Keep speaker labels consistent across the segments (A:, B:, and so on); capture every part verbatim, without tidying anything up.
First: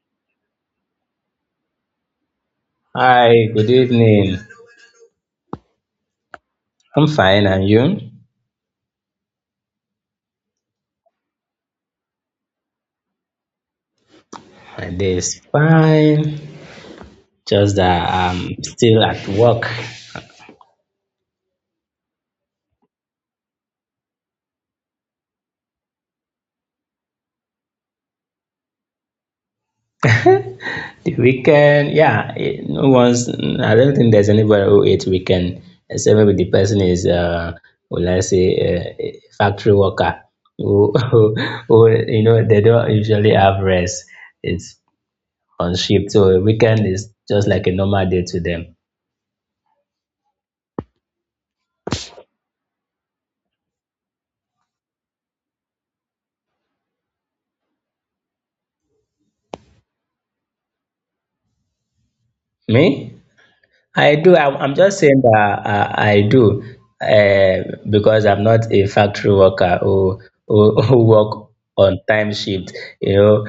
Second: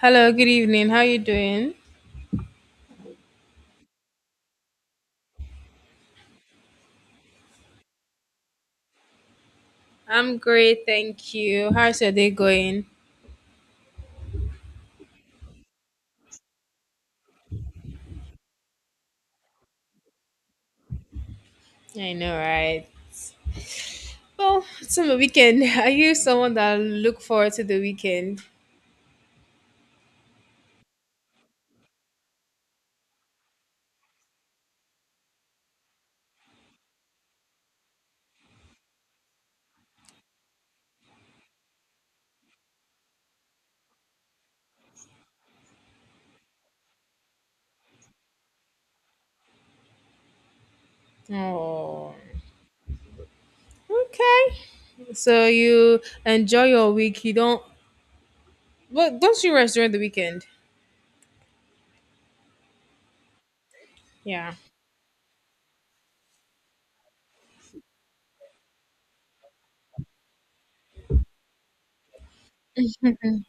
A: Hello, good evening. How you doing?
B: Hi, good evening. I'm fine, and you?
A: I'm great, thank you. How's your day going?
B: My day is fine. Just that I'm still at work.
A: I know, right? Well, it's on the weekend. Are you someone that look forward to the weekend?
B: The weekend, yeah, it, no one's. I don't think there's anybody who hates weekend, except maybe the person is, uh, will I say, uh, a factory worker who, who, who, you know, they don't usually have rest. It's on shift, so weekend is just like a normal day to them.
A: Oh, okay. So you enjoy your week. You don't. Well, don't you rest during the weekend?
B: Me? I do. I'm,
A: Yeah.
B: I'm just saying that I, I do uh, because I'm not a factory worker who, who, who work on time shift. You know,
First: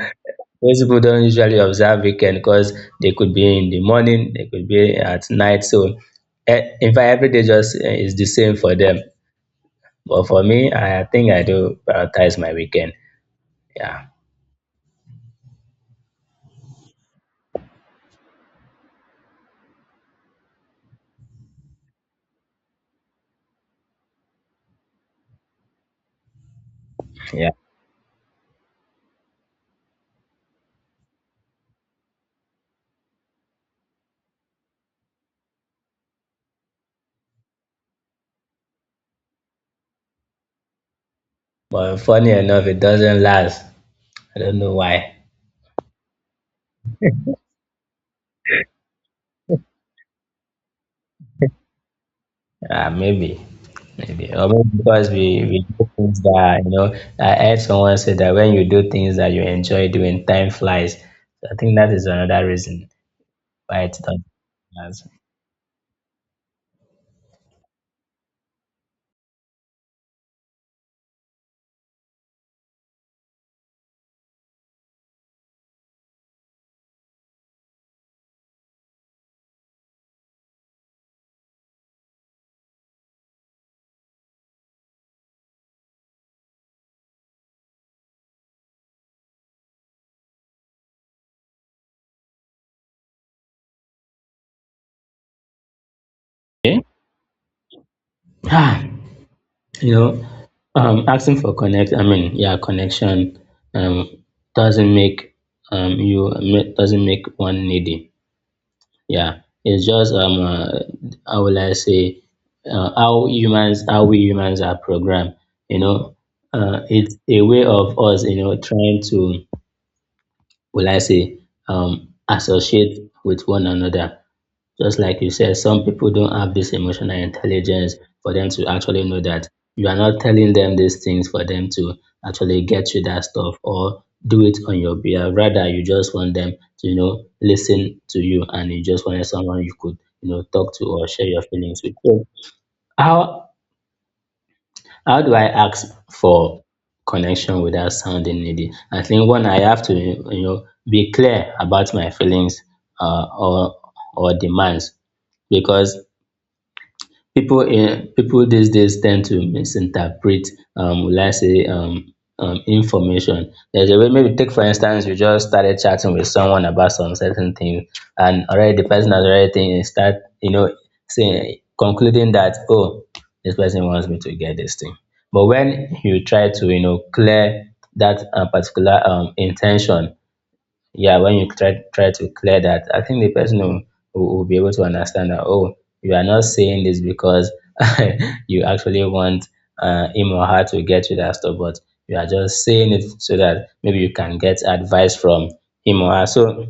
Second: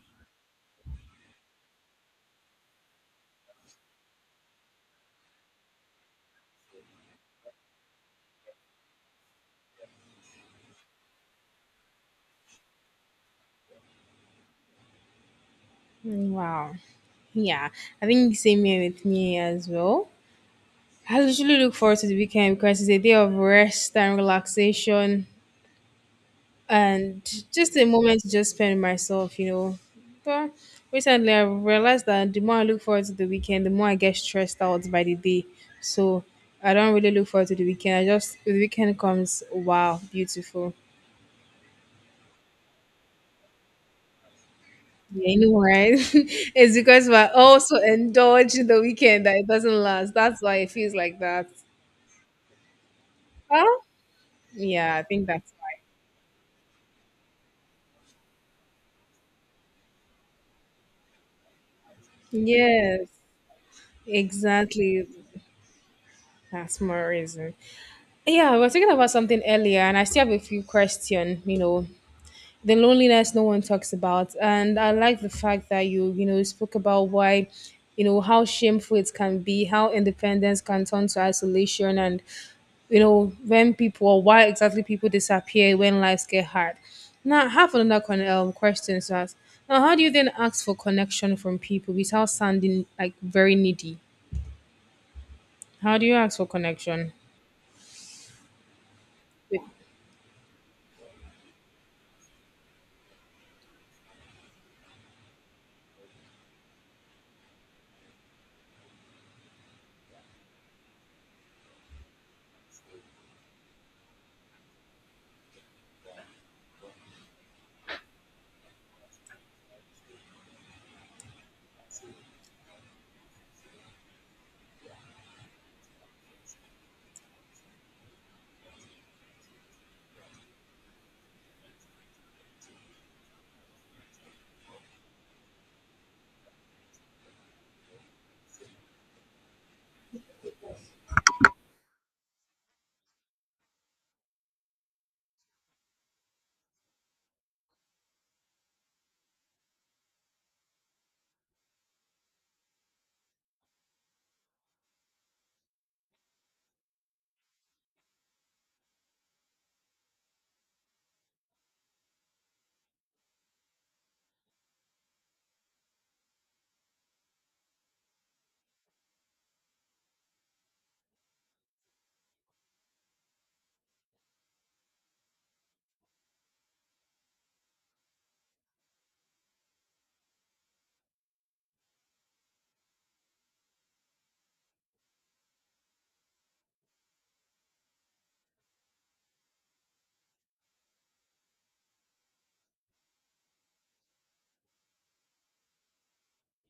B: most people don't usually observe weekend because they could be in the morning, they could be at night. So, uh, in fact, every day just eh, is the same for them. But for me, I think I do prioritize my weekend. Yeah,
A: Mm, wow. Yeah. I think same here with me as well. I usually look forward to the weekend because it's a day of rest and relaxation, and
B: yeah.
A: just a moment to just spend with myself, you know. But recently, I realized that the more I look forward to the weekend, the more I get stressed out by the day. So I don't really look forward to the weekend. I just the weekend comes, wow, beautiful.
B: But funny enough, it doesn't last. I don't know why.
A: Yeah, you know, right? It's because we're also indulging the weekend that it doesn't last. That's why it feels like that.
B: Uh, maybe.
A: Huh?
B: Maybe or maybe
A: Yeah, I
B: because we
A: think that's
B: we
A: why.
B: do things that you know. I heard someone say that when you do things that you enjoy doing, time flies. So I think that is another reason
A: Yes,
B: why it doesn't. pass.
A: exactly. That's more reason. Yeah, we were talking about something earlier, and I still have a few questions. You know, the loneliness no one talks about, and I like the fact that you, you know, spoke about why, you know, how shameful it can be, how independence can turn to isolation, and you know, when people, or why exactly people disappear when lives get hard. Now, I have another con- um, question to ask. Now, how do you then ask for connection from people without sounding like very needy? How do you ask for
B: Okay.
A: connection?
B: Ah, you know, um, asking for connect. I mean, yeah, connection um, doesn't make um, you doesn't make one needy. Yeah, it's just um, uh, how will I say, uh, how humans, how we humans are programmed. You know, uh, it's a way of us, you know, trying to, will I say, um, associate with one another. Just like you said, some people don't have this emotional intelligence for them to actually know that you are not telling them these things for them to actually get you that stuff or do it on your behalf. Rather, you just want them to, you know, listen to you and you just wanted someone you could, you know, talk to or share your feelings with. So how how do I ask for connection without sounding needy? I think one I have to, you know, be clear about my feelings uh, or or demands because people in people these days tend to misinterpret um will I say um um information. There's a way maybe take for instance you just started chatting with someone about some certain thing and already the person has already think, eh, start you know saying concluding that oh this person wants me to get this thing. But when you try to you know clear that uh, particular um intention yeah, when you try try to clear that, I think the person will, will will be able to understand that, oh, you are not saying this because you actually want uh, him or her to get you that stuff, but you are just saying it so that maybe you can get advice from him or her. So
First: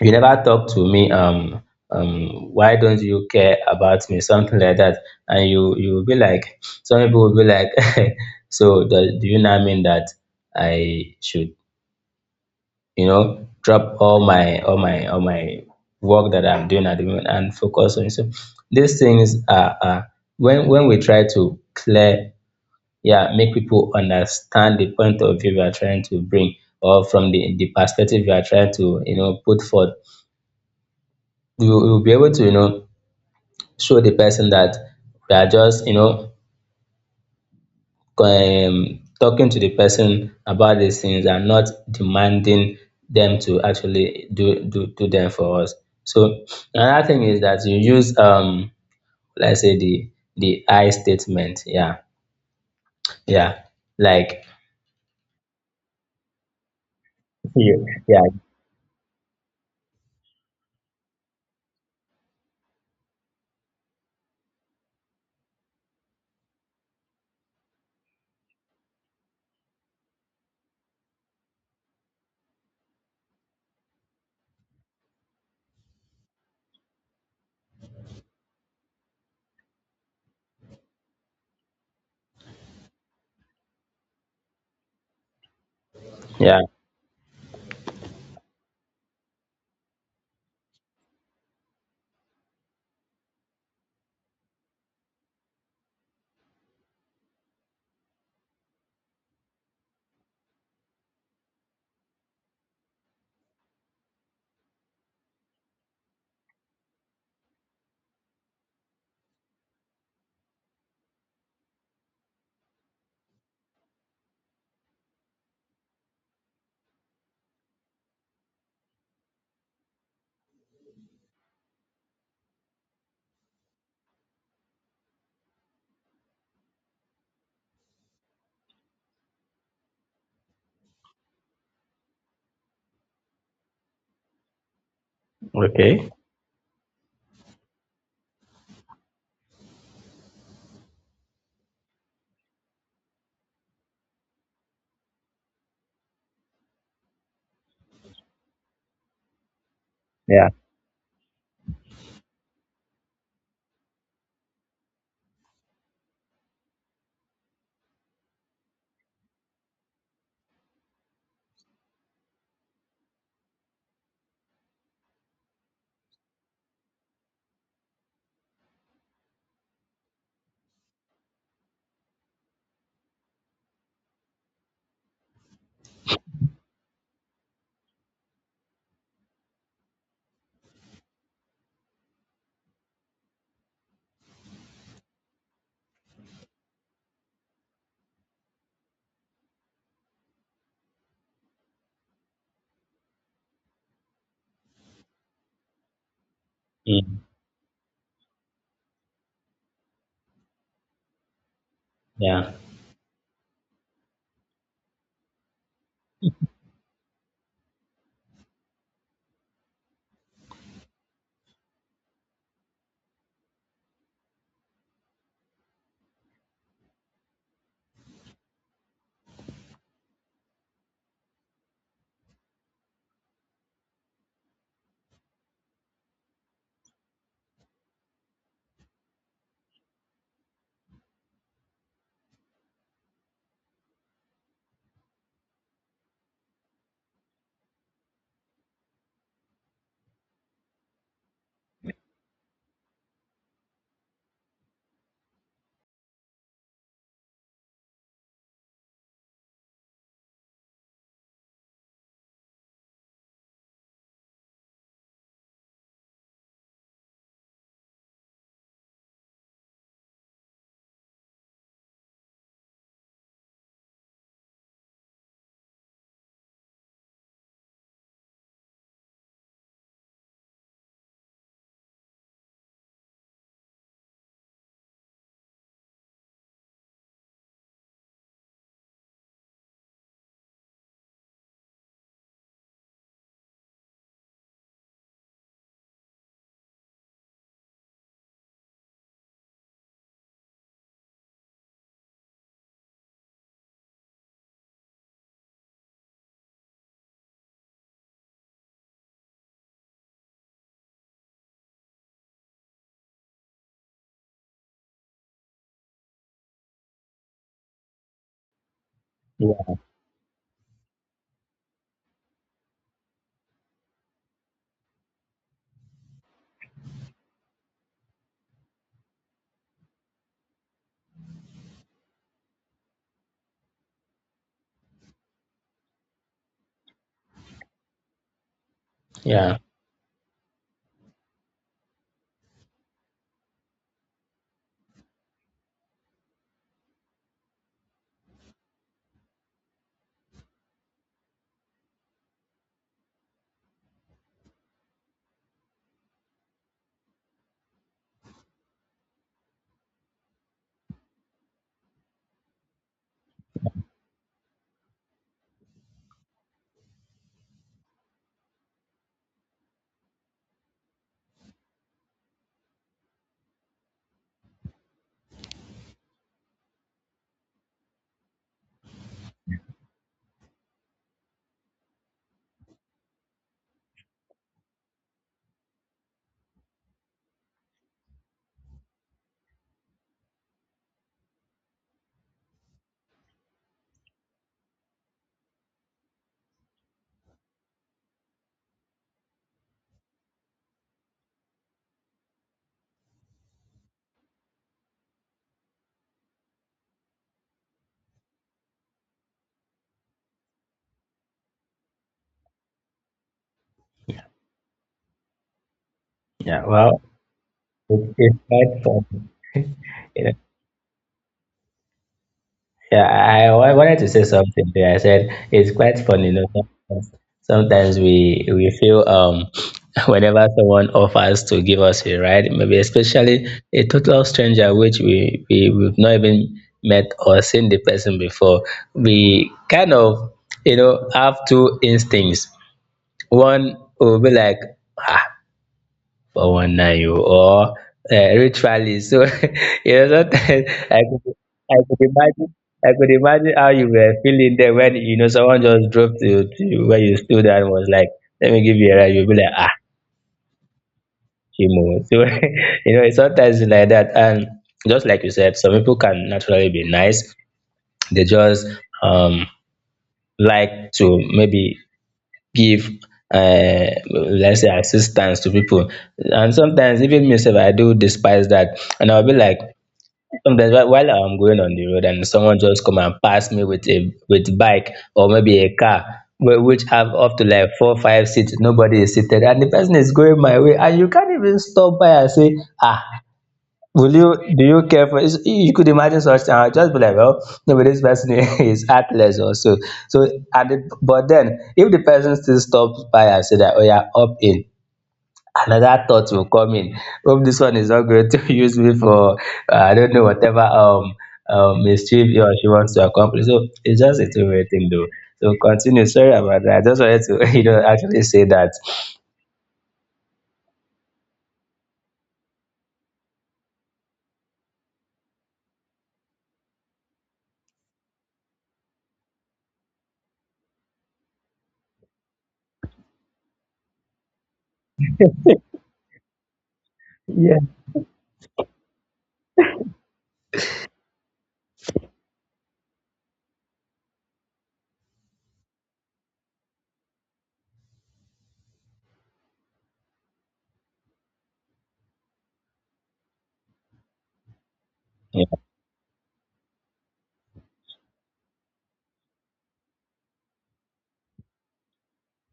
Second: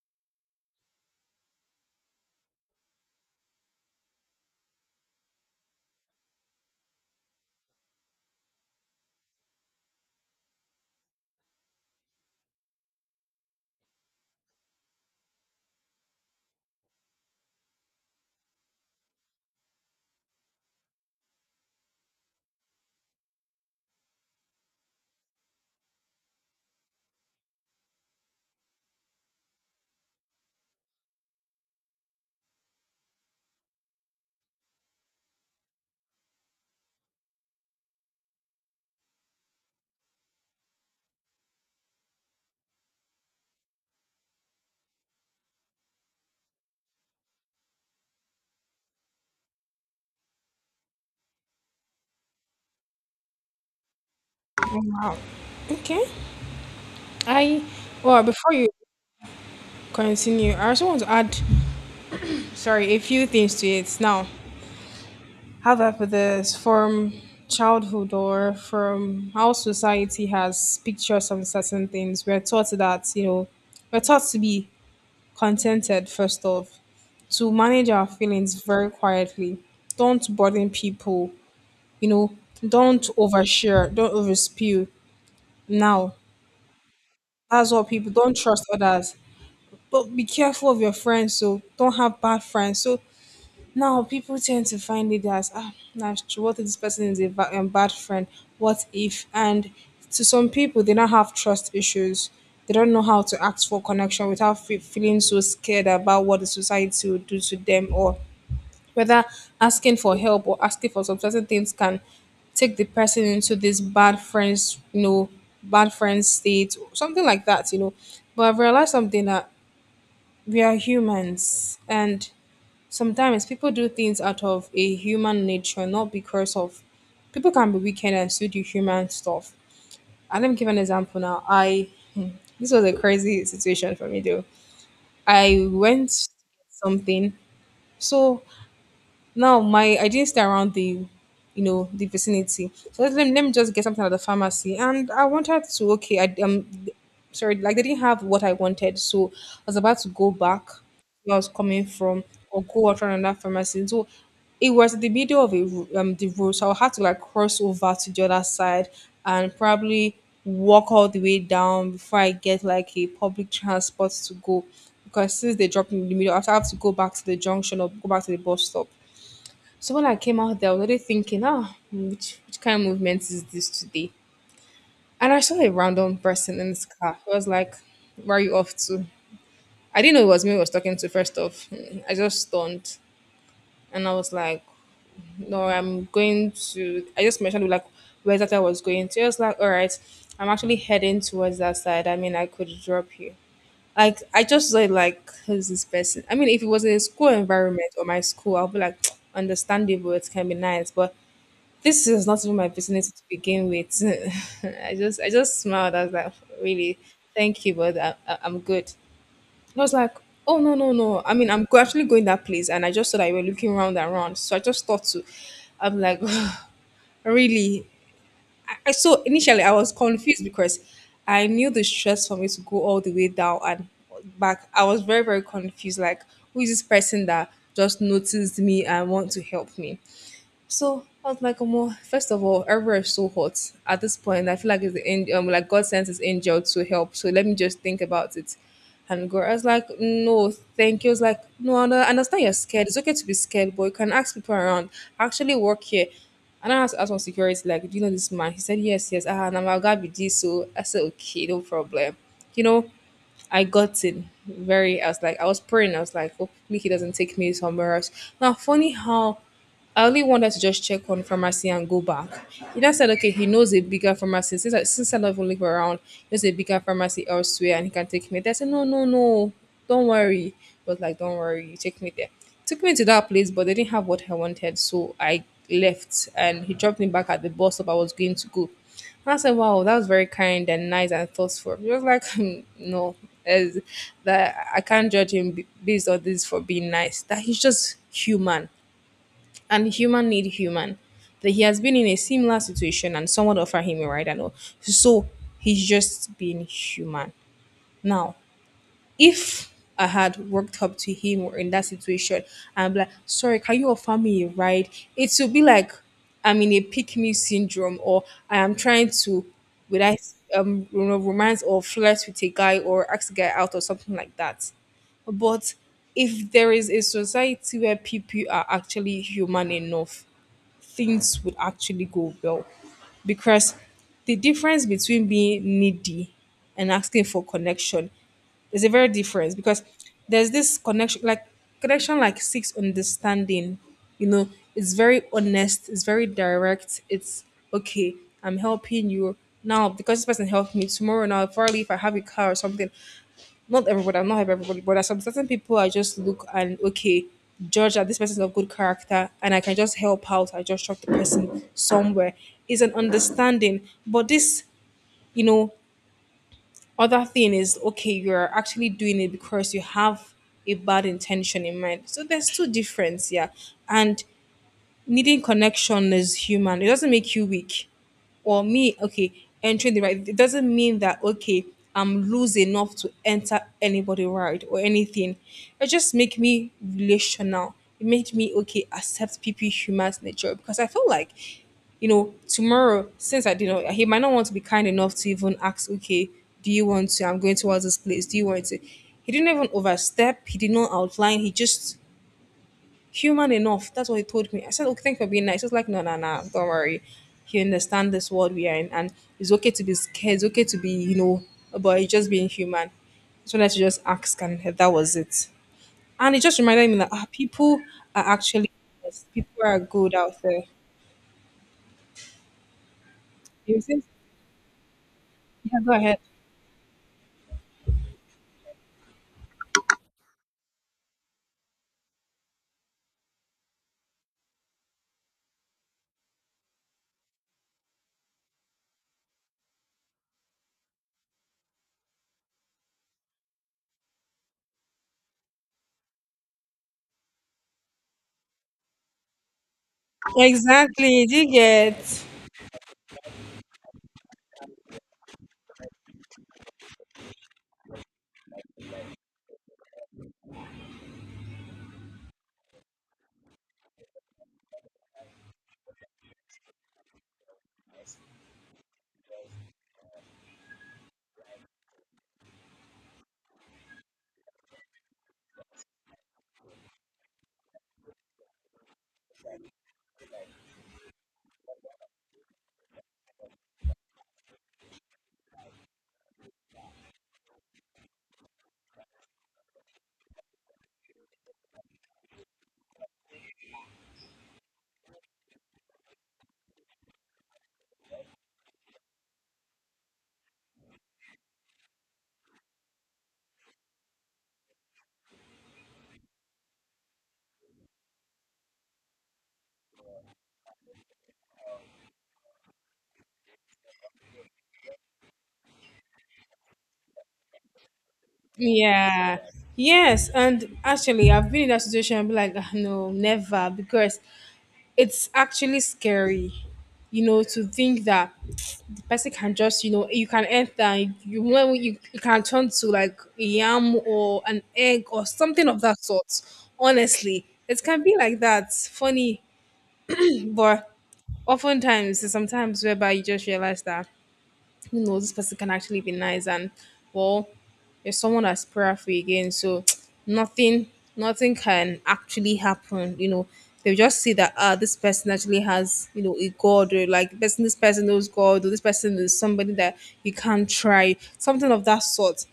B: you never talk to me. Um, um, why don't you care about me? Something like that, and you you will be like, some people will be like, so do, do you now mean that I should you know, drop all my all my all my work that I'm doing at the moment and focus on it. So these things are, are when when we try to clear, yeah, make people understand the point of view we are trying to bring or from the the perspective we are trying to you know put forth, we will we will be able to you know show the person that we are just you know um, talking to the person about these things and not demanding them to actually do do, do them for us. So another thing is that you use um let's say the the I statement. Yeah. Yeah. Like
A: Wow. Okay. I
B: you yeah.
A: well before you continue. I also want to add, sorry, a few things to it. Now, how that for this from childhood or from how society has pictures on certain things, we're taught that, you know, we're taught to be contented first off, to manage our feelings very quietly. Don't burden people, you know, don't overshare, don't overspew. Now,
B: Yeah.
A: that's what people don't trust others. But be careful of your friends, so don't have bad friends. So now, people tend to find it as ah, nah, sh- what if this person is a, ba- a bad friend? What if? And to some people, they now have trust issues. They don't know how to ask for connection without fe- feeling so scared about what the society will do to them, or whether asking for help or asking for some certain things can take the person into this bad friends, you know, bad friends state, something like that, you know. But I've realized something that we are humans, and sometimes people do things out of a human nature, not because of people can be wicked and still do human stuff. And let me give an example now. I this was a crazy situation for me though. I
B: Okay.
A: went to get something, so now my I didn't stay around the you know the vicinity. So let, let me let me just get something at the pharmacy. And I wanted to okay, I um sorry, like they didn't have what I wanted. So I was about to go
B: Yeah.
A: back where I was coming from, or go out around that pharmacy. So it was the middle of a, ro- um, the road, so I had to like cross over to the other side, and probably walk all the way down before I get like a public transport to go. Because since they dropped me in the middle, I have to go back to the junction or go back to the bus stop. So when I came out there, I was already thinking, ah, which, which kind of movement is this today? And I saw a random person in this car. I was like, where are you off to? I didn't know it was me I was talking to first off. Mm, I just stunned. And I was like, no, I'm going to, I just mentioned like where that I was going to. I was like, all right, I'm actually heading towards that side. I mean, I could drop you. Like, I just saw it like, who's this person? I mean, if it was in a
B: Mm,
A: school environment or my school, I'll be like, understandable, it can be nice. But this is not
B: yeah.
A: even my vicinity to begin with. I just I just smiled. I was like, really, thank you, but I, I, I'm good. And I was like, oh no no no. I mean, I'm go- actually going that place, and I just saw that you were looking round and round. So I just thought to, I'm like, really. I, I- so initially I was confused because I knew the stress for me to go all the way down and back. I was very very confused. Like, who is this person that just noticed me and want to help me? So I was like, "Omo, first of all, everywhere is so hot at this point. I feel like it's the an- um, like God sent his angel to help. So let me just think about it. And girl, I was like, no, thank you. I was like, no, I under- understand you're scared. It's okay to be scared, but you can ask people around. I actually work here. And I asked, asked on security, like, do you know this man? He said, yes, yes. Ah, and I'm a guy be this. So I said, okay, no problem. You know, I got in very, I was like, I was praying. I was like, hopefully he doesn't take me somewhere else. Now, funny how I only wanted to just check on pharmacy and go back. He then said, okay, he knows a bigger pharmacy. Since I, since I don't even live around, he knows a bigger pharmacy elsewhere and he can take me there. I said, no, no, no, don't worry. He was like, don't worry, you take me there. Took me to that place, but they didn't have what I wanted. So I left, and he dropped me back at the bus stop I was going to go. And I said, wow, that was very kind and nice and thoughtful. He was like, "Hmm, no, as that I can't judge him b- based on this for being nice. That he's just human, and human need human. That he has been in a similar situation and someone offer him a ride and all. So he's just being human. Now, if I had worked up to him or in that situation and be like, sorry, can you offer me a ride? It would be like I'm in a pick me syndrome, or I am trying to
B: Yeah.
A: would I um you know romance or flirt with a guy or ask a guy out or something like that. But if there is a society where people are actually human enough, things would actually go well, because the difference between being needy and asking for connection is a very difference.
B: Yeah.
A: Because there's this connection like connection like seeks understanding, you know it's very honest, it's very direct, it's okay. I'm helping you now because this person helped me tomorrow, now probably if I have a car or something, not everybody, I'm not hype everybody, but there are some certain people I just look and okay, judge that this person is of good character and I can just help out. I just chuck the person somewhere. It's an understanding. But this, you know, other thing is okay, you're actually doing it because you have a bad intention in mind. So there's two difference, yeah. And needing connection is human. It doesn't make you weak. Or me, okay, entering the right. It doesn't mean that okay, I'm loose enough to enter anybody right or anything. It just make me relational. It made me okay accept people human's nature, because I feel like, you know, tomorrow since I didn't, know, he might not want to be kind enough to even ask. Okay, do you want to? I'm going towards this place. Do you want to? He didn't even overstep. He did not outline. He just human enough. That's what he told me. I said, okay, thank you for being nice. He was like, no, no, no, don't worry. You understand this world we are in, and it's okay to be scared. It's okay to be, you know, about it's just being human. So let's just ask, and that was it. And it just
B: Yeah.
A: reminded me
B: Well
A: that ah, people
B: it,
A: are
B: it's
A: actually,
B: quite fun.
A: people are good out there.
B: Yeah, I, I
A: You
B: wanted
A: see?
B: to say something there. I said it's
A: Yeah, go
B: quite
A: ahead.
B: funny, you know. Sometimes, sometimes we we feel um whenever someone offers to give us a ride, maybe especially a total stranger which we, we we've not even met or seen the person before, we kind of you know have two instincts. One will be like, "Ah, but one nine oh, or uh, ritually." So you know sometimes I could
A: Exactly. Do you
B: I could
A: get?
B: imagine I could imagine how you were feeling there when you know someone just dropped you to you where you stood and was like, let me give you a ride. You'll be like, ah, Chimo. So you know, it's sometimes like that. And just like you said, some people can naturally be nice. They just um like to maybe give um let's say assistance to people, and sometimes even myself, I do despise that, and I'll be like sometimes while while I'm going on the road and someone just come and pass me with a with bike or maybe a car whi- which have up to like four five seats, nobody is seated and the person is going my way and you can't even stop by and say, ah, will you, do you care for? is- You could imagine such, uh, just be like, well, maybe this person is at leisure. So so at the, but then if the person still stops by and say that, oh yeah, up in, another thought will come in. Hope this one is not going to use me for uh, I don't know whatever um um mischief he or she wants to accomplish. So it's just a two way thing though. So continue. Sorry about that. I just wanted to you know actually say that.
A: Yeah. Yes. And actually, I've been in that situation. I'll be like, "Ah, no, never, because it's actually scary, you know, to think that the person can just, you know, you can enter, and you when you, you can turn to like a yam or an egg or something of that sort. Honestly,
B: Yeah.
A: it can be like that. Funny, but oftentimes, there's sometimes whereby you just realize that you know this person can actually be nice and well, there's someone that's prayerful again. So nothing nothing can actually happen. You know, they just see that ah this person
B: Yeah,
A: actually has, you know, a God or like this this person knows God or this person is somebody that you can't try, something of that sort.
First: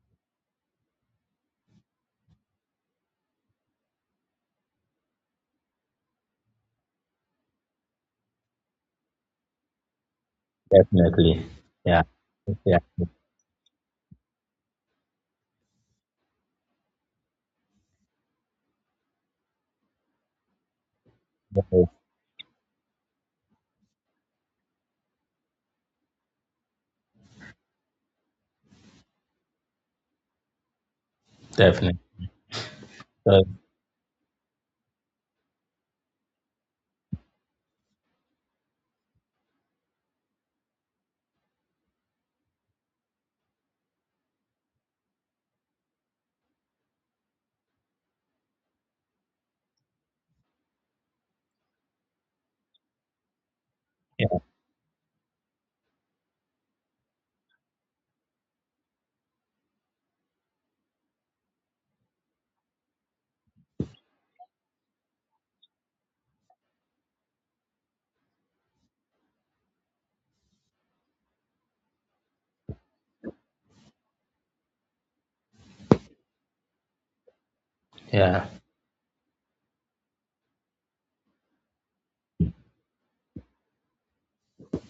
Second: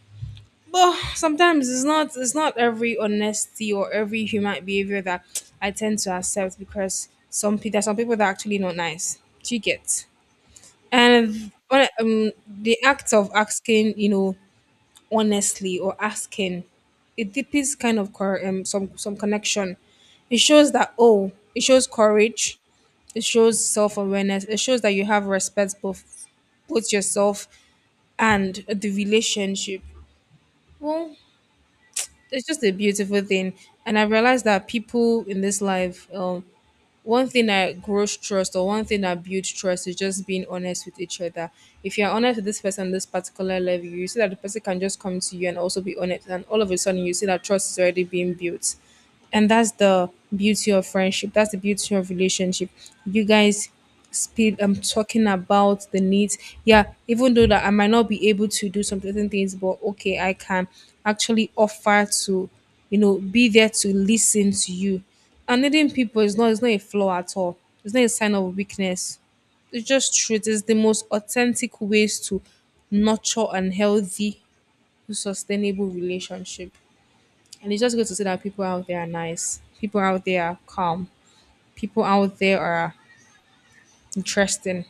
A: But sometimes it's not it's not every honesty or every human behavior that I tend to accept because some people there's some people that are actually not nice. Do you get? And
B: definitely.
A: when I-
B: Yeah,
A: um, the
B: yeah,
A: act of asking, you know, honestly or asking, it deepens kind of cor- um, some some connection. It shows that oh, it shows courage. It shows self awareness. It shows that you have respect both both yourself and the relationship. Well,
B: definitely.
A: it's just a beautiful
B: So
A: thing, and I realized that people in this life, um, one thing I grow trust or one thing I build trust is just being honest with each other. If you're honest with this person, this particular level, you see that the person can just come to you and also be honest, and all of a sudden you see that trust is already being built, and that's the beauty of friendship, that's the beauty of relationship. You guys
B: yeah.
A: speed, I'm talking about the needs. Yeah, even though that I might not be able to do some certain things, but okay, I can actually offer to, you know, be there to listen to you. And needing people is not it's not a flaw at all. It's not a sign of weakness. It's just truth. It's the most authentic ways to nurture and healthy sustainable relationship. And it's just good to see that
B: Yeah.
A: people out there are nice. People out there are calm. People out there are interesting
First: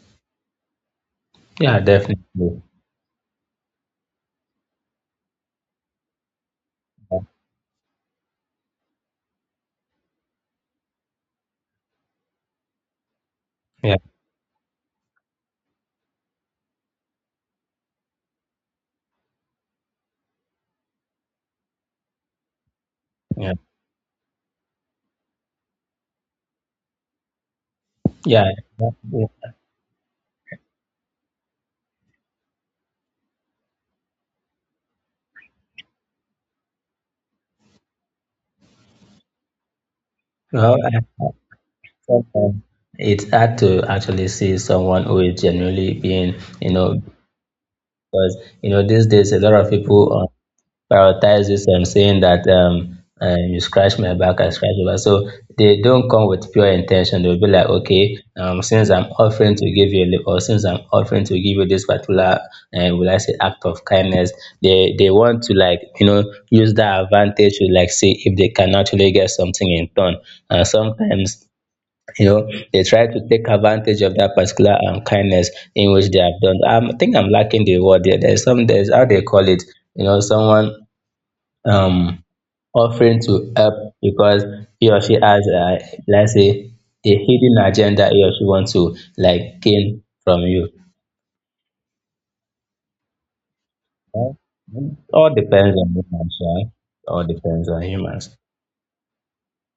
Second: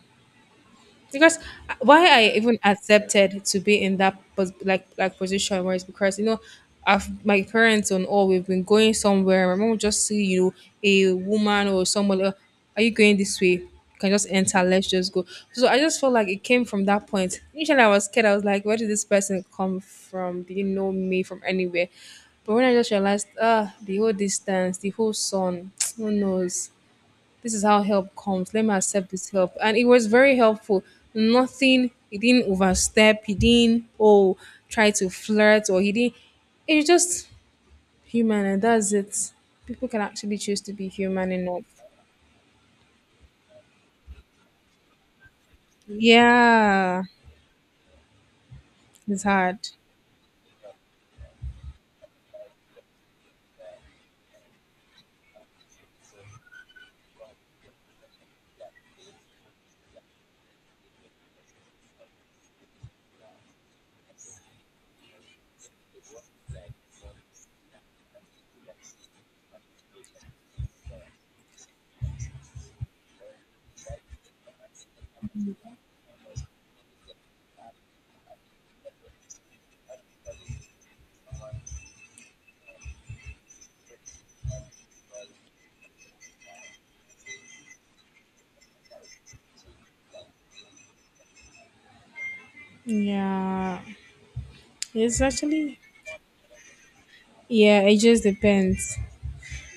A: because uh,
B: Yeah,
A: why I even
B: definitely.
A: accepted to be in that pos- like like position was because you know I've,
B: Yeah,
A: my parents and all we've been going somewhere. My mom would just see you a woman or someone. "Oh, are you going this way?
B: yeah,
A: Can just enter. Let's just go." So I just felt like it came from that point. Initially, I was scared. I was like, where did this person come from? Did you know me from anywhere? But when I just realized,
B: yeah.
A: ah, the whole distance, the whole sun, who knows? This is how help
B: Yeah.
A: comes. Let me accept this help. And it was very helpful. Nothing, he didn't overstep, he didn't, oh, try to flirt, or he didn't. It's just human, and that's it. People can actually choose to
B: Well,
A: be
B: I- I-
A: human enough.
B: sometimes it's hard to actually see someone who is genuinely being, you know,
A: Yeah,
B: because you know these
A: it's
B: days a lot of
A: hard.
B: people um, prioritize this um, saying that um, uh, you scratch my back, I scratch your back. So they don't come with pure intention. They'll be like, okay, um, since I'm offering to give you a lift, or since I'm offering to give you this particular, uh, will I say, act of kindness, they they want to like you know use that advantage to like see if they can actually get something in turn. And sometimes you know they try to take advantage of that particular um, kindness in which they have done. Um, I think I'm lacking the word there. There's some there's how they call it. You know, someone um, offering to help because he or she has, uh, let's say, a hidden agenda he or she wants to like gain from you.
A: Yeah,
B: Well,
A: it's
B: all depends
A: actually,
B: on humans, right? All depends on
A: yeah, it just
B: humans.
A: depends.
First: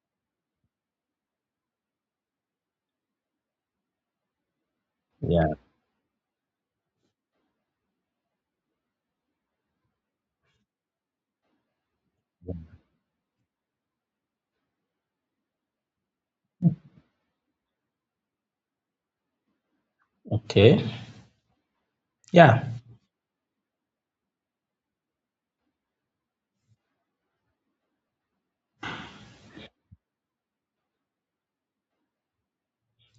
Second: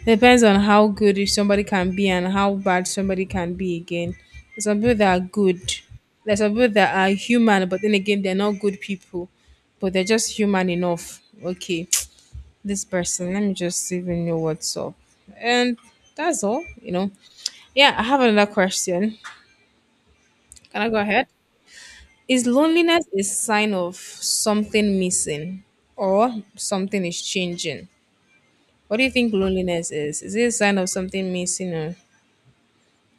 A: Depends on how good if somebody can be and how bad somebody can be again. There's some people that are
B: Yeah.
A: good. There's some people that are human, but then again, they're not good people. But they're just human enough. Okay, this person, let me just even know what's up. And that's all, you know. Yeah, I have another question. Can
B: Okay.
A: I go ahead? Is
B: Yeah.
A: loneliness a sign of something missing or something is changing? What do you think loneliness is? Is it a sign of something missing or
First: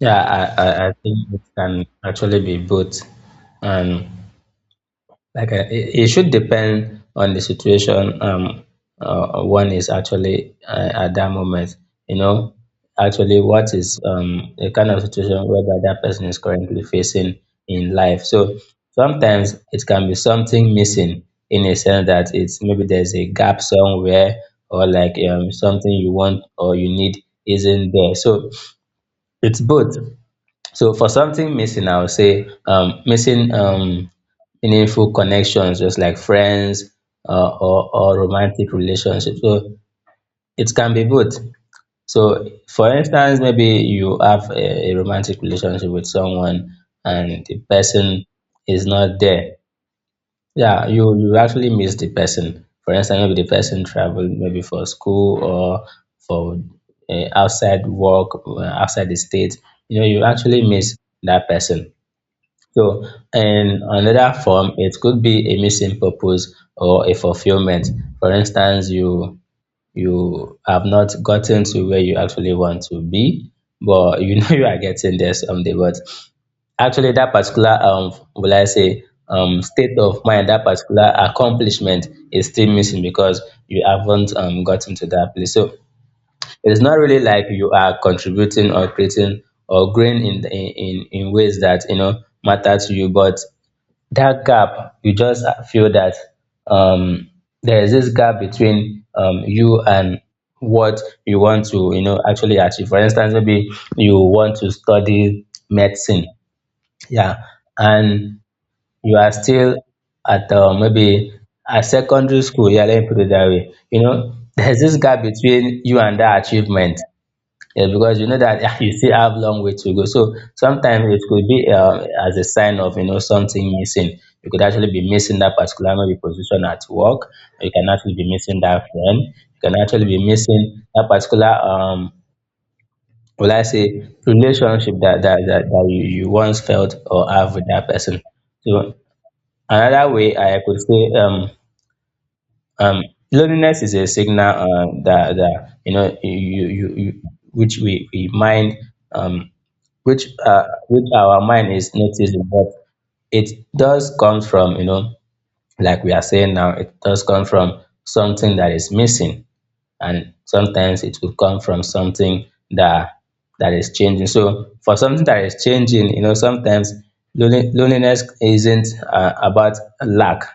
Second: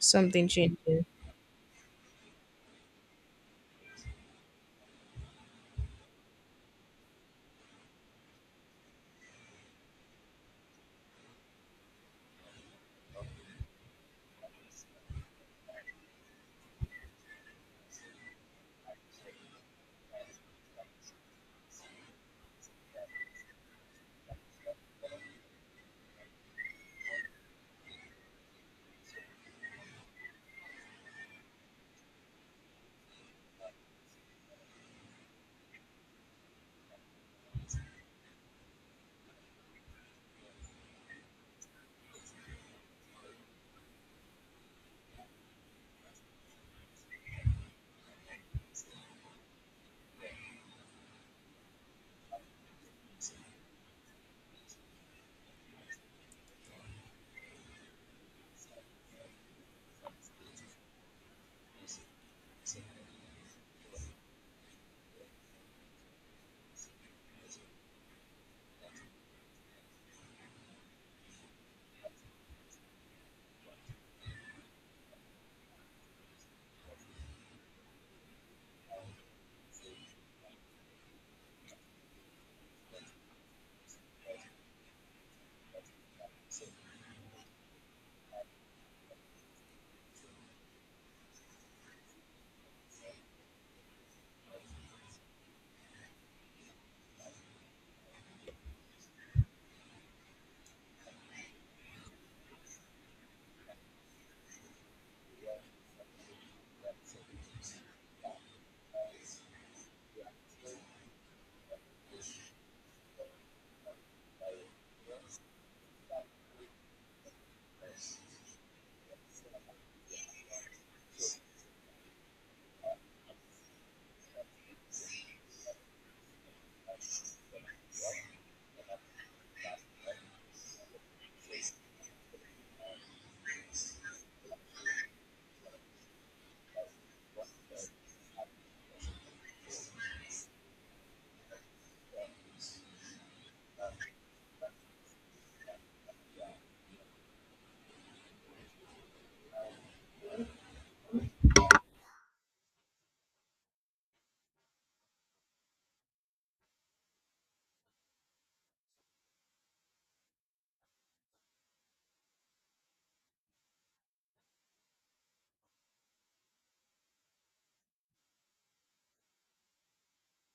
B: Yeah. I, I, I
A: changing?
B: think it can actually be both. And like, uh, it it should depend on the situation, um, uh, one is actually uh, at that moment. You know, actually, what is um, the kind of situation whereby that person is currently facing in life. So sometimes it can be something missing in a sense that it's maybe there's a gap somewhere or like um, something you want or you need isn't there. So it's both. So for something missing, I would say um, missing um, meaningful connections, just like friends, uh, or, or romantic relationships. So it can be both. So for instance, maybe you have a, a romantic relationship with someone and the person is not there. Yeah, you, you actually miss the person. For instance, maybe the person traveled maybe for school or for uh, outside work, uh, outside the state. You know, you actually miss that person. So in another form, it could be a missing purpose or a fulfillment. For instance, you you have not gotten to where you actually want to be, but you know you are getting there someday. But actually, that particular, um, will I say, um state of mind, that particular accomplishment is still missing because you haven't um gotten to that place. So it is not really like you are contributing or creating or growing in in in, in ways that you know matter to you, but that gap, you just feel that um there is this gap between um you and what you want to you know actually achieve. For instance, maybe you want to study medicine, yeah, and you are still at, uh, maybe at secondary school, yeah, let me put it that way, you know. There's this gap between you and that achievement, yeah, because you know that you still have long way to go. So sometimes it could be uh, as a sign of you know something missing. You could actually be missing that particular maybe position at work. You can actually be missing that friend. You can actually be missing that particular, um, will I say, relationship that that, that, that you, you once felt or have with that person. So another way I could say um um loneliness is a signal, uh, that that you know you you, you which we, we mind um which uh, which our mind is noticing. But it does come from, you know, like we are saying now, it does come from something that is missing, and sometimes it will come from something that that is changing. So for something that is changing, you know, sometimes lone- loneliness isn't uh, about lack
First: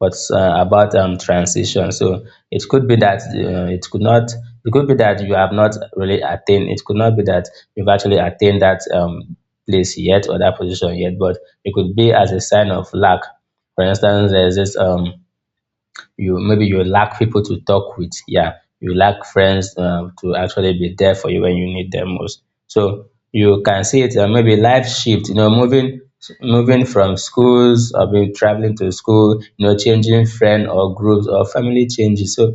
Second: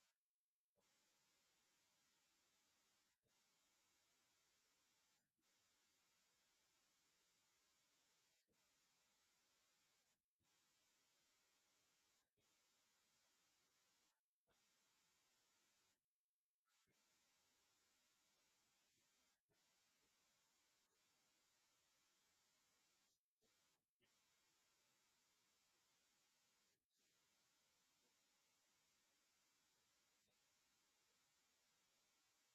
B: but uh, about um, transition. So it could be that uh, it could not. It could be that you have not really attained. It could not be that you've actually attained that um, place yet or that position yet. But it could be as a sign of lack. For instance, there's this um, you maybe you lack people to talk with. Yeah, you lack friends um, to actually be there for you when you need them most. So you can see it, uh, maybe life shift. You know, moving moving from schools or maybe traveling to school. You know, changing friend or groups or family changes. So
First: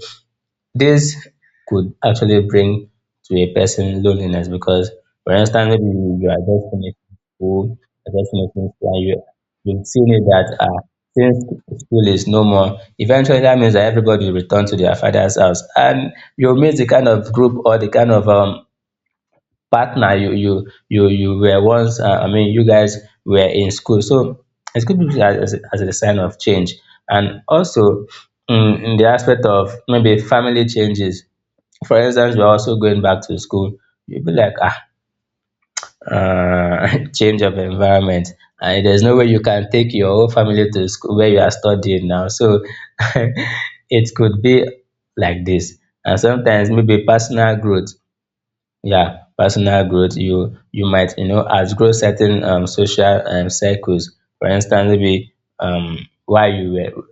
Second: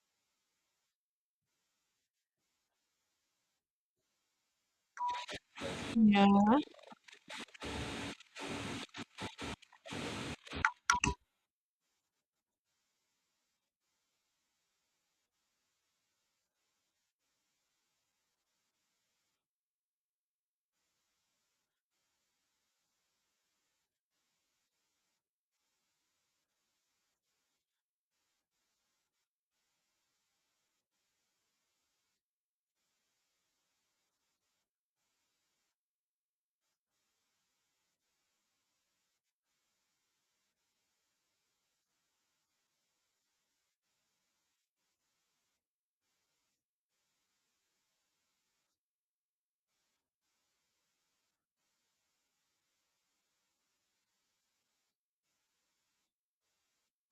B: this could actually bring to a person loneliness because, for instance, maybe you you are
A: Yeah,
B: just finishing school, you're just finishing school, and you you've seen it that, uh, since school is no more, eventually that means that everybody will return to their father's house, and you'll miss the kind of group or the kind of um partner you you you you were once. Uh, I mean, you guys were in school, so it could be viewed as, as as a sign of change, and also. Mm, in the aspect of maybe family changes, for instance, we are also going back to school, you'll be like, ah, uh, change of environment, and there's no way you can take your whole family to school where you are studying now. So it could be like this. And sometimes maybe personal growth. Yeah, personal growth, you you might, you know, outgrow certain um, social um, circles. For instance, maybe um while you were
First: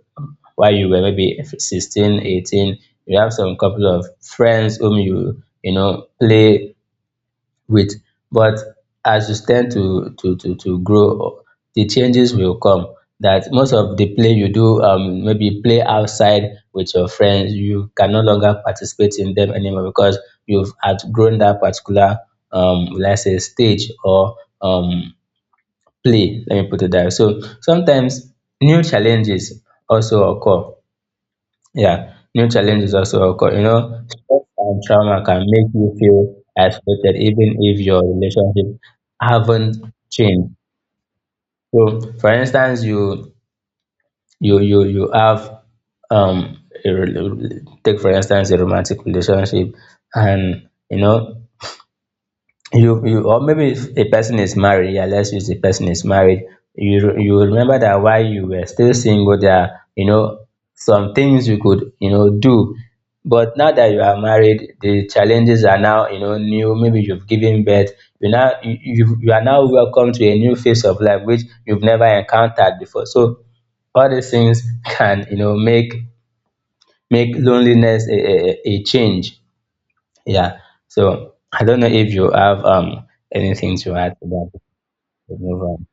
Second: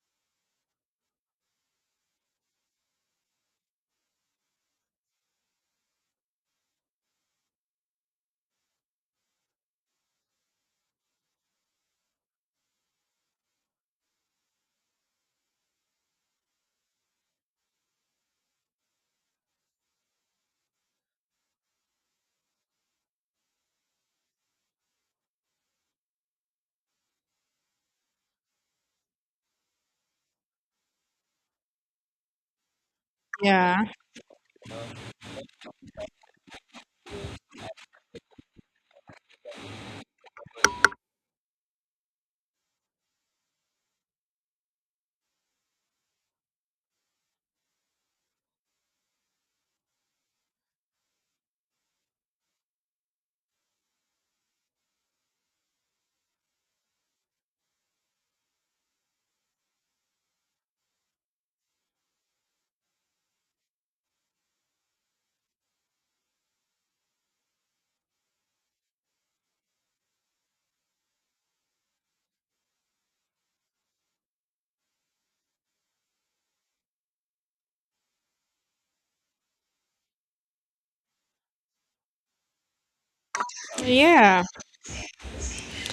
B: while you were maybe sixteen, eighteen, you have some couple of friends whom you, you know, play with. But as you stand to to to to grow, the changes will come, that most of the play you do, um maybe play outside with your friends, you can no longer participate in them anymore because you've outgrown that particular, um let's say, stage or um play, let me put it that way. So sometimes new challenges also occur. Yeah, new challenges also occur. You know,
A: yeah,
B: stress and trauma can make you feel isolated even if your relationship haven't changed. So, for instance, you you you you have um a, rel- take for instance a romantic relationship, and you know you you or maybe if a person is married, yeah, let's use the person is married. You you remember that while you were still single, there are, you know, some things you could, you know, do. But now that you are married, the challenges are now, you know, new. Maybe you've given birth, you now, you you you are now welcome to a new phase of life which you've never encountered before. So all these things can, you know, make make loneliness a a a change, yeah. So I don't know if you have um anything to add to
A: yeah.
B: that before we move on.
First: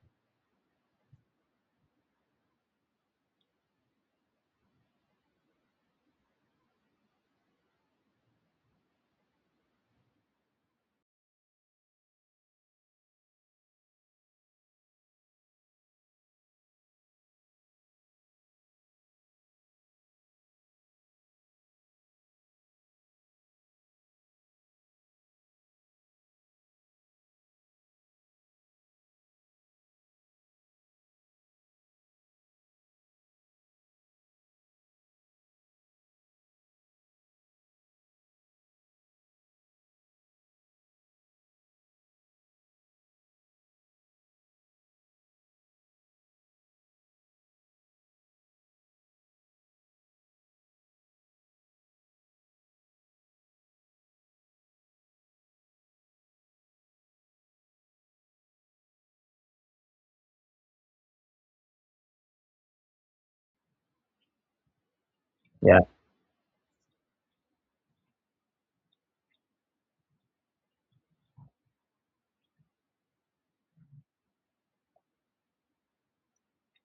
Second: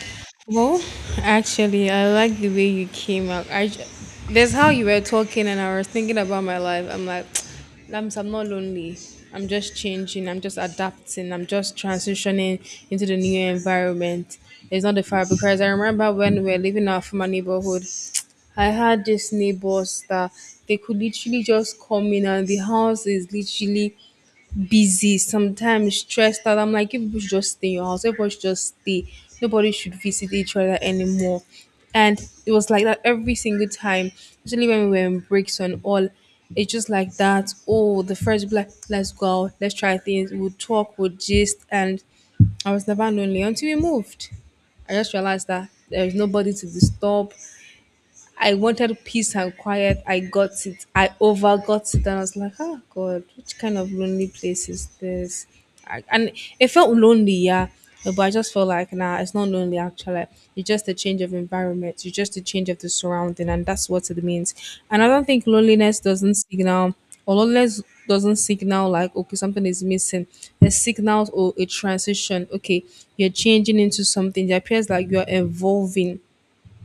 A: Well, actually, I like the way you came out. I ju- there's how you were talking, and I was thinking about my life. I'm like, i I'm not lonely. I'm just changing. I'm just adapting. I'm just transitioning into the new environment. It's not the fire because I remember when we were living out from my neighborhood. I had these neighbors that they could literally just come in, and the house is literally busy, sometimes stressed out. I'm like, you people should just stay in your house. Everybody should just stay. Nobody should visit each other anymore. And it was like that every single time, especially when we were in breaks and all. It's just like that. Oh, the first black, let's go out, let's try things. We'll talk, we'll gist. And I was never lonely until we moved. I just realized that there is nobody to disturb. I wanted peace and quiet. I got it. I overgot it. And I was like, oh God, which kind of lonely place is this? I, and it felt lonely, yeah. But I just felt like, nah, it's not lonely actually. It's just a change of environment. It's just a change of the surrounding. And that's what it means. And I don't think
B: Yeah.
A: loneliness doesn't signal, or loneliness doesn't signal like, okay, something is missing. It signals, oh, a transition. Okay, you're changing into something. It appears like you're evolving,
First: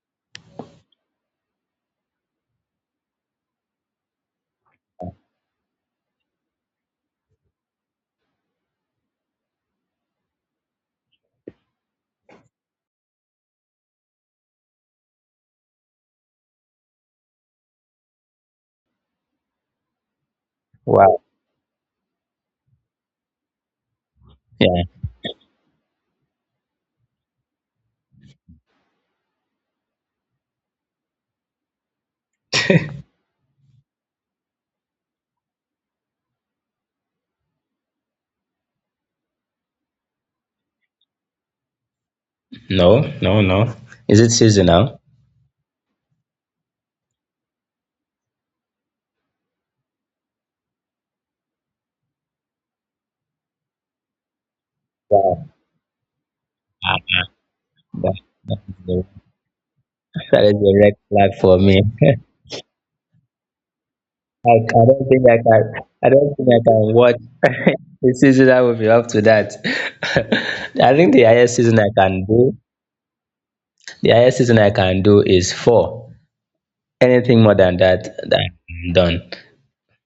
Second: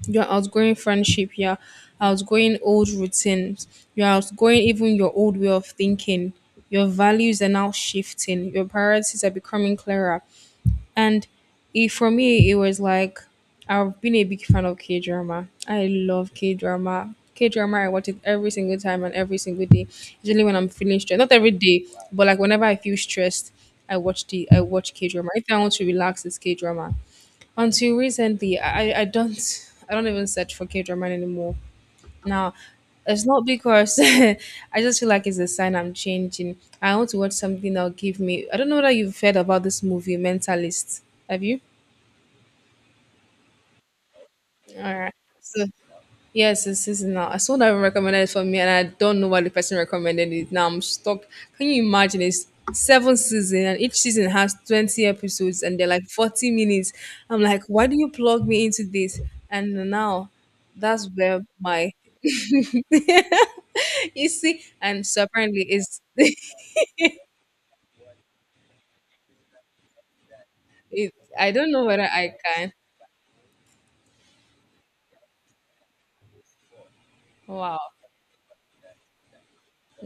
A: you're outgrowing friendship, you're outgrowing old routines, you're outgrowing even your old way of thinking. Your values are now shifting, your priorities are becoming clearer. And it, for me, it was like I've been a big fan of K drama. I love K drama. K drama, I watch it every single time and every single day. Usually when I'm feeling stressed,
B: Wow.
A: not every day, but like whenever I feel stressed, I watch the I
B: Yeah.
A: watch K drama. If I want to relax, it's K drama. Until recently, I, I don't I don't even search for K drama anymore. Now, it's not because I just feel like it's a sign I'm changing. I want to watch something that'll give me. I don't know whether you've heard about this movie, Mentalist. Have you?
B: No. No. No. Is it
A: All
B: seasonal?
A: right. So. Yes, this is now. Someone saw that one for me, and I don't know why the person recommended it. Now I'm stuck. Can you imagine? It's seven seasons, and each season has twenty
B: Wow.
A: episodes, and they're like forty minutes.
B: Ah,
A: I'm like, why do you
B: that
A: plug me into
B: is a
A: this? And now,
B: that is a red
A: that's
B: flag
A: where
B: for me.
A: my you
B: I,
A: see.
B: I don't
A: And
B: think
A: so
B: I
A: apparently,
B: can.
A: it's.
B: I don't think I can watch the season that will be up to that. I think
A: It,
B: the
A: I
B: highest
A: don't
B: season
A: know
B: I
A: whether
B: can
A: I
B: do,
A: can.
B: the highest season I can do is four. Anything more than
A: Wow.
B: that, that I'm done.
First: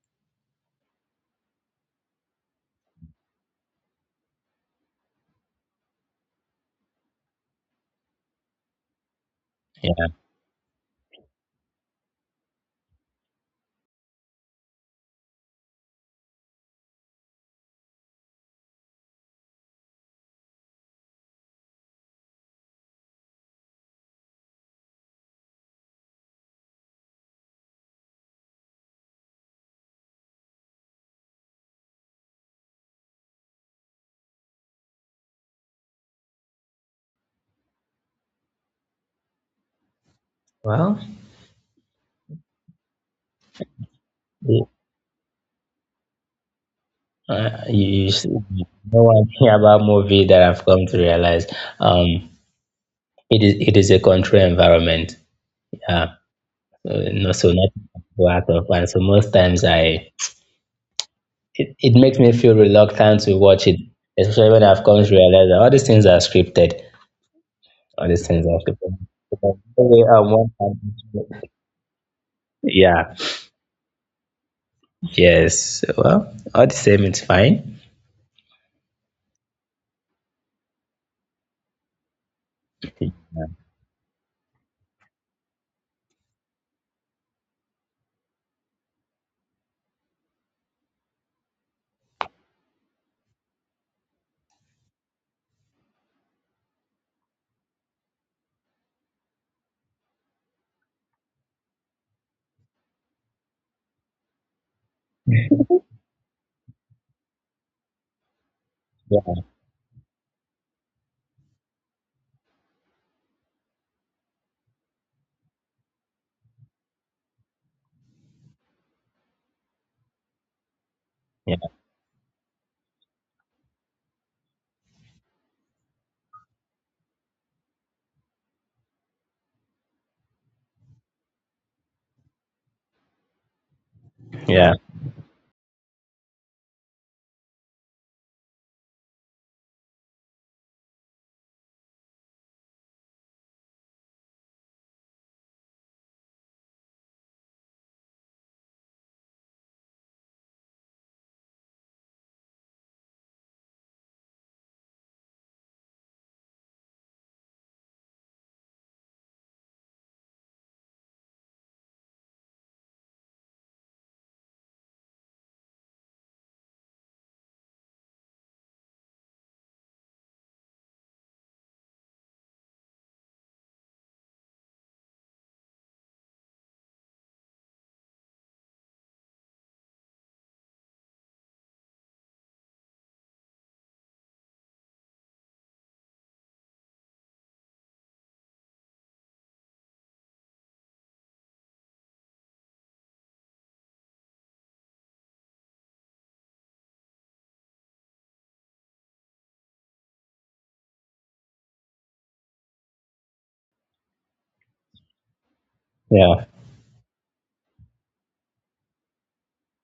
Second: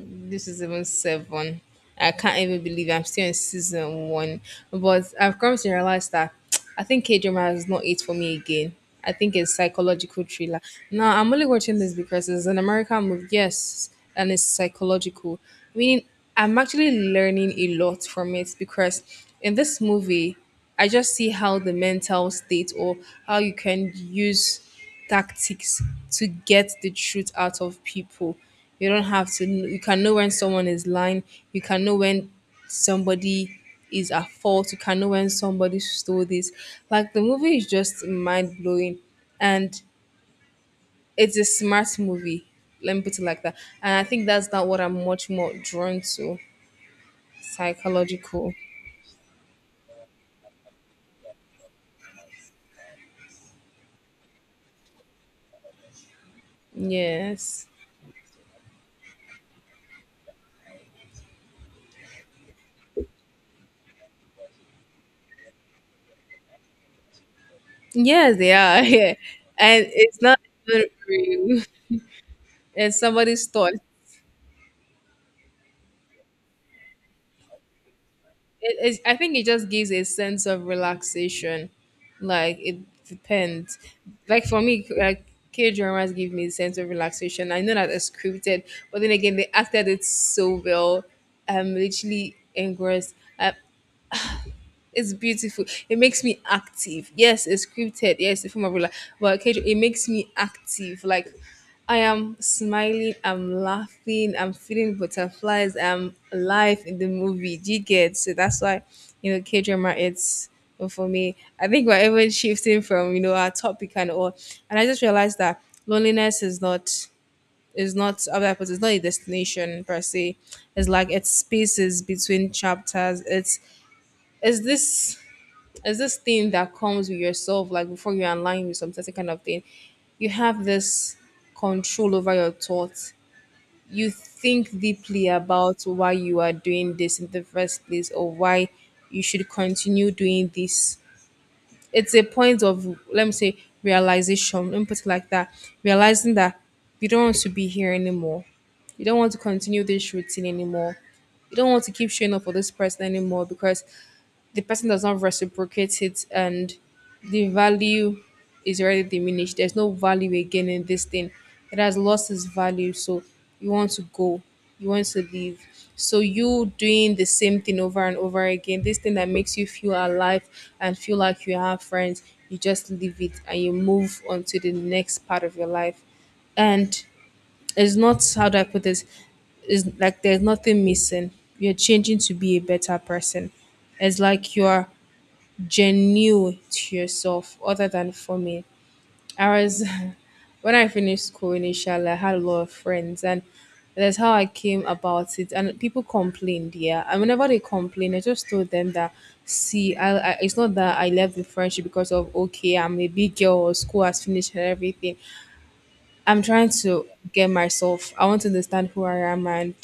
A: This is even seven. I can't even believe I'm still in season one. But I've come to realize that I think K drama is not it for me again. I think it's
B: Yeah.
A: psychological thriller. Now I'm only watching this because it's an American movie, yes, and it's psychological. Meaning I'm actually learning a lot from it because in this movie I just see how the mental state or how you can use tactics to get the truth out of people. You don't have to, kn- you can know when someone is lying, you can know when somebody is at fault, you can know when somebody stole this. Like the movie is just mind blowing, and
B: Well.
A: it's a smart movie. Let me put it like that. And I think that's not what I'm much more drawn to
B: Uh, you, you s- you
A: psychological.
B: know one thing about movie that I've come to realize, um, it is it is a controlled environment. Yeah, uh, no, so
A: Yes.
B: not go out of, and so most times I, it, it makes me feel reluctant to watch it, especially when I've come to realize that all these things are scripted. All these
A: Yes,
B: things
A: they
B: are
A: are.
B: scripted.
A: Yeah.
B: Because the
A: And
B: way,
A: it's
B: um,
A: not
B: one
A: even
B: can-
A: real. It's
B: Yeah.
A: somebody's thought.
B: Yes. Well, all the same, it's fine.
A: It is, I think it just gives a sense of relaxation. Like it
B: Yeah.
A: depends. Like for me, like K dramas give me a sense of relaxation. I know that it's scripted, but then again, they acted it so well. I'm literally engrossed. I, it's beautiful. It makes me active. Yes, it's scripted. Yes, it's a form of relax. But occasionally, it makes me active. Like I am smiling. I'm laughing. I'm feeling butterflies. I'm alive in the movie. Do you get? So that's why, you
B: Yeah.
A: know, K drama. It's well, for me. I think we're even shifting from you know our topic and all. And I just realized that loneliness is not is not how do I put it? It's not a destination per se. It's like it's spaces between chapters. It's it's this There's this thing that comes with yourself, like before you align with some certain kind of thing, you have this control over your thoughts. You
B: Yeah.
A: think deeply about why you are doing this in the first place or why you should continue doing this. It's a point of, let me say, realization, let me put it like that, realizing that you don't want to be here anymore. You don't want to continue this routine anymore. You don't want to keep showing up for this person anymore because the person does not reciprocate it, and the value is already diminished. There's no value again in this thing. It has lost its value. So you want to go, you want to leave. So you doing the same thing over and over again, this thing that makes you feel alive and feel like you have friends, you just leave it and you move on to the next part of your life. And it's not how do I put this? It's like there's nothing missing. You're changing to be a better person. It's like you're genuine to yourself other than for me. I was when I finished school initially, I had a lot of friends, and that's how I came about it. And people complained, yeah. And whenever they complained, I just told them that see, I, I it's not that I left the friendship because of okay, I'm a big girl or school has finished and everything. I'm
B: Yeah.
A: trying to get myself. I want to understand who I am, and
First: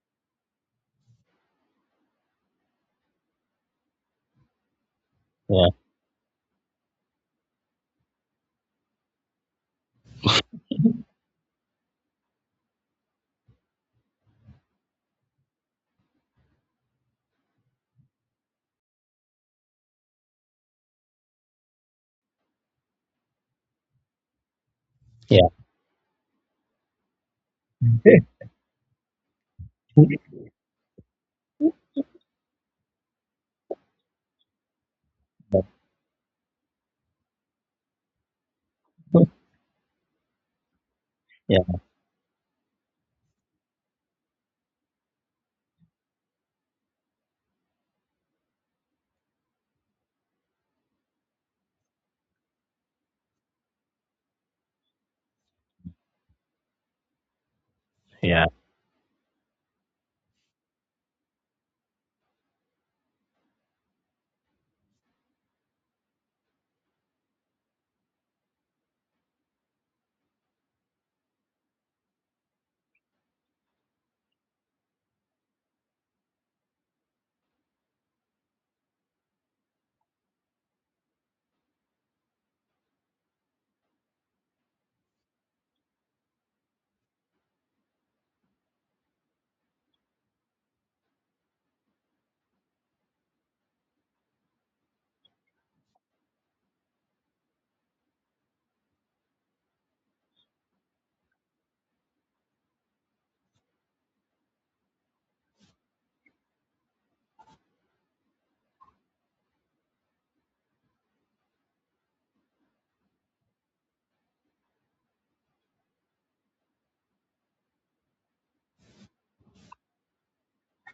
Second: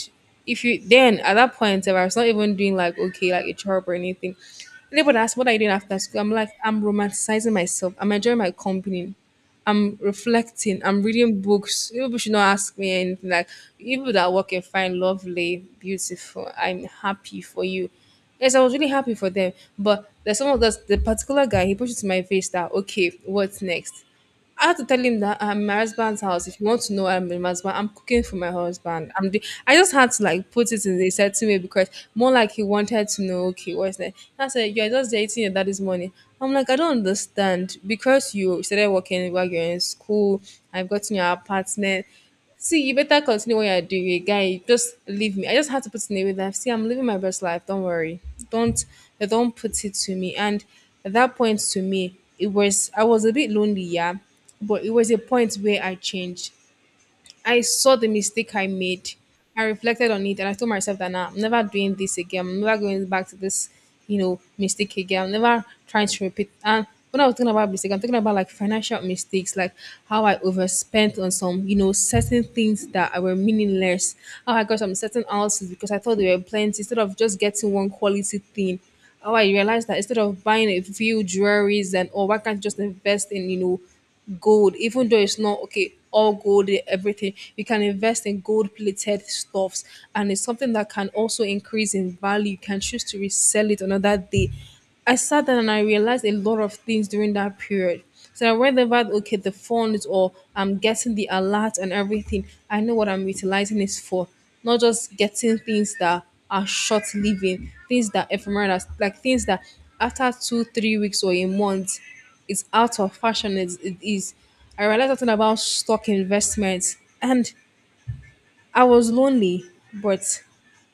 A: if you then at that point, if I was not even doing like okay, like a job or anything, anybody asks what are you
B: Yeah.
A: doing after school, I'm like I'm romanticizing myself. I'm enjoying my company. I'm reflecting. I'm reading books. People should not ask me anything like people that work and find lovely, beautiful. I'm happy for you. Yes, I was really happy for them. But there's some of those the particular guy he pushed it to my face that okay, what's next? I had to tell him that
B: Yeah.
A: I'm in my husband's house. If you want to know I'm in my husband, I'm cooking for my husband. I'm the, I just had to
B: Yeah.
A: like put it in a certain way because more like he wanted to know, okay, what's that? I said, you're just dating your daddy's money. I'm like, I don't understand. Because you started working while you're in school, I've gotten your
B: Yeah.
A: apartment. See, you better continue what you're doing, guy. Just leave me. I just had to put it in a way that see, I'm living my best life. Don't worry. Don't don't put it to me. And at that point to me, it was I was a bit lonely, yeah. But it was a point where I changed. I saw the
B: Yeah.
A: mistake I made. I reflected on it and I told myself that nah, I'm never doing this again. I'm never going back to this, you know, mistake again. I'm never trying to repeat. And when I was talking about mistake, I'm talking about like financial mistakes, like how I overspent on some, you know, certain things that were meaningless. How I got some certain houses because I thought they were plenty instead of just getting one quality thing. How I realized that instead of buying a few jewelries and oh, why can't you just invest in, you know, gold, even though it's not okay, all gold, eh, everything. You can invest in gold plated stuffs, and it's something that can also increase in value. You can choose to resell it another day. I sat down and I realized a lot of things during that period. So whenever okay, the funds or I'm getting the alert and everything, I know what I'm utilizing is for. Not just getting things that are short living, things that ephemeral, like things that after two, three weeks or a month, it's out of fashion is it is I realized something about stock investments, and I was lonely, but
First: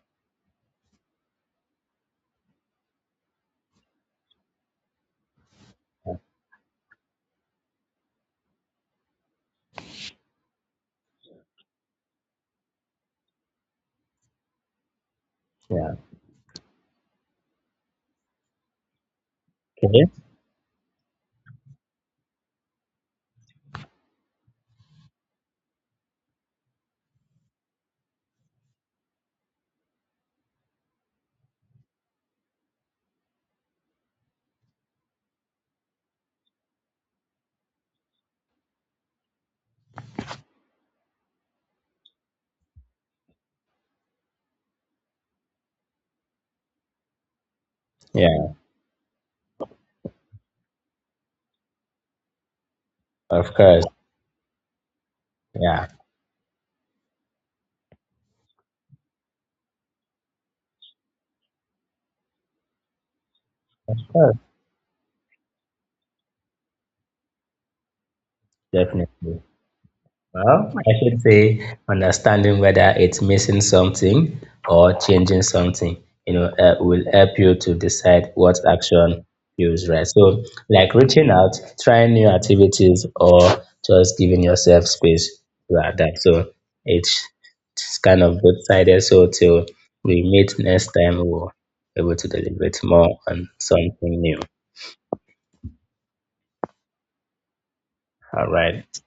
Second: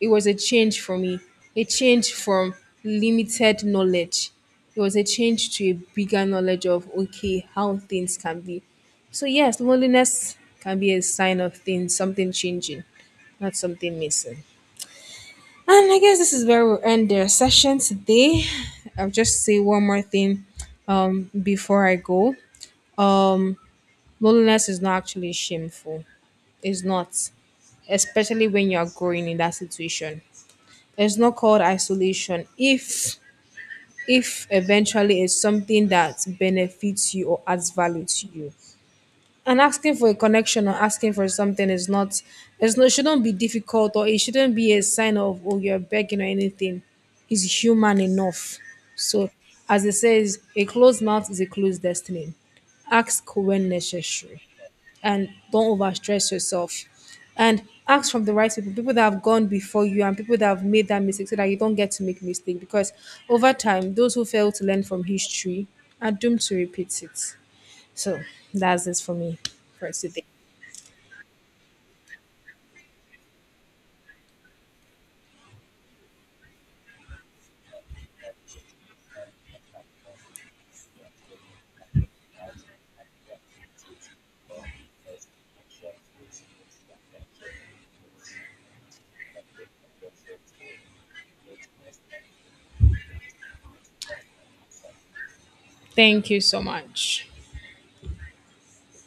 A: it was a change for me, a change from limited knowledge. It was a change to a bigger knowledge of okay how things can be. So yes, loneliness can be a sign of things something changing, not something missing. And
B: Yeah.
A: I guess this is where we'll end the session today. I'll just say one more
B: Okay.
A: thing um, before I go. Um, Loneliness is not actually shameful. It's not, especially when you are growing in that situation. It's not called isolation if if eventually it's something that benefits you or adds value to you. And asking for a connection or asking for something is not it's not shouldn't be difficult or it shouldn't be a sign of oh you're begging or anything. It's human
B: Yeah.
A: enough. So as it says, a closed mouth is a closed destiny. Ask
B: Of
A: when
B: course.
A: necessary and don't
B: Yeah.
A: overstress yourself, and ask from the right people people that have gone before you and people that have made that mistake so that you don't get to make mistake because over time
B: Of
A: those who
B: course.
A: fail to learn from history are doomed to repeat it. So that's this for me,
B: Definitely.
A: for today.
B: Well, I should say understanding whether it's missing something or changing something, you know, uh, will help you to decide what action feels right. So, like, reaching out, trying new activities, or just giving yourself space to adapt. So, it's, it's kind of both sided. So, till we meet next time, we'll be able to deliberate more on something new.
A: Thank you so much.
B: All right.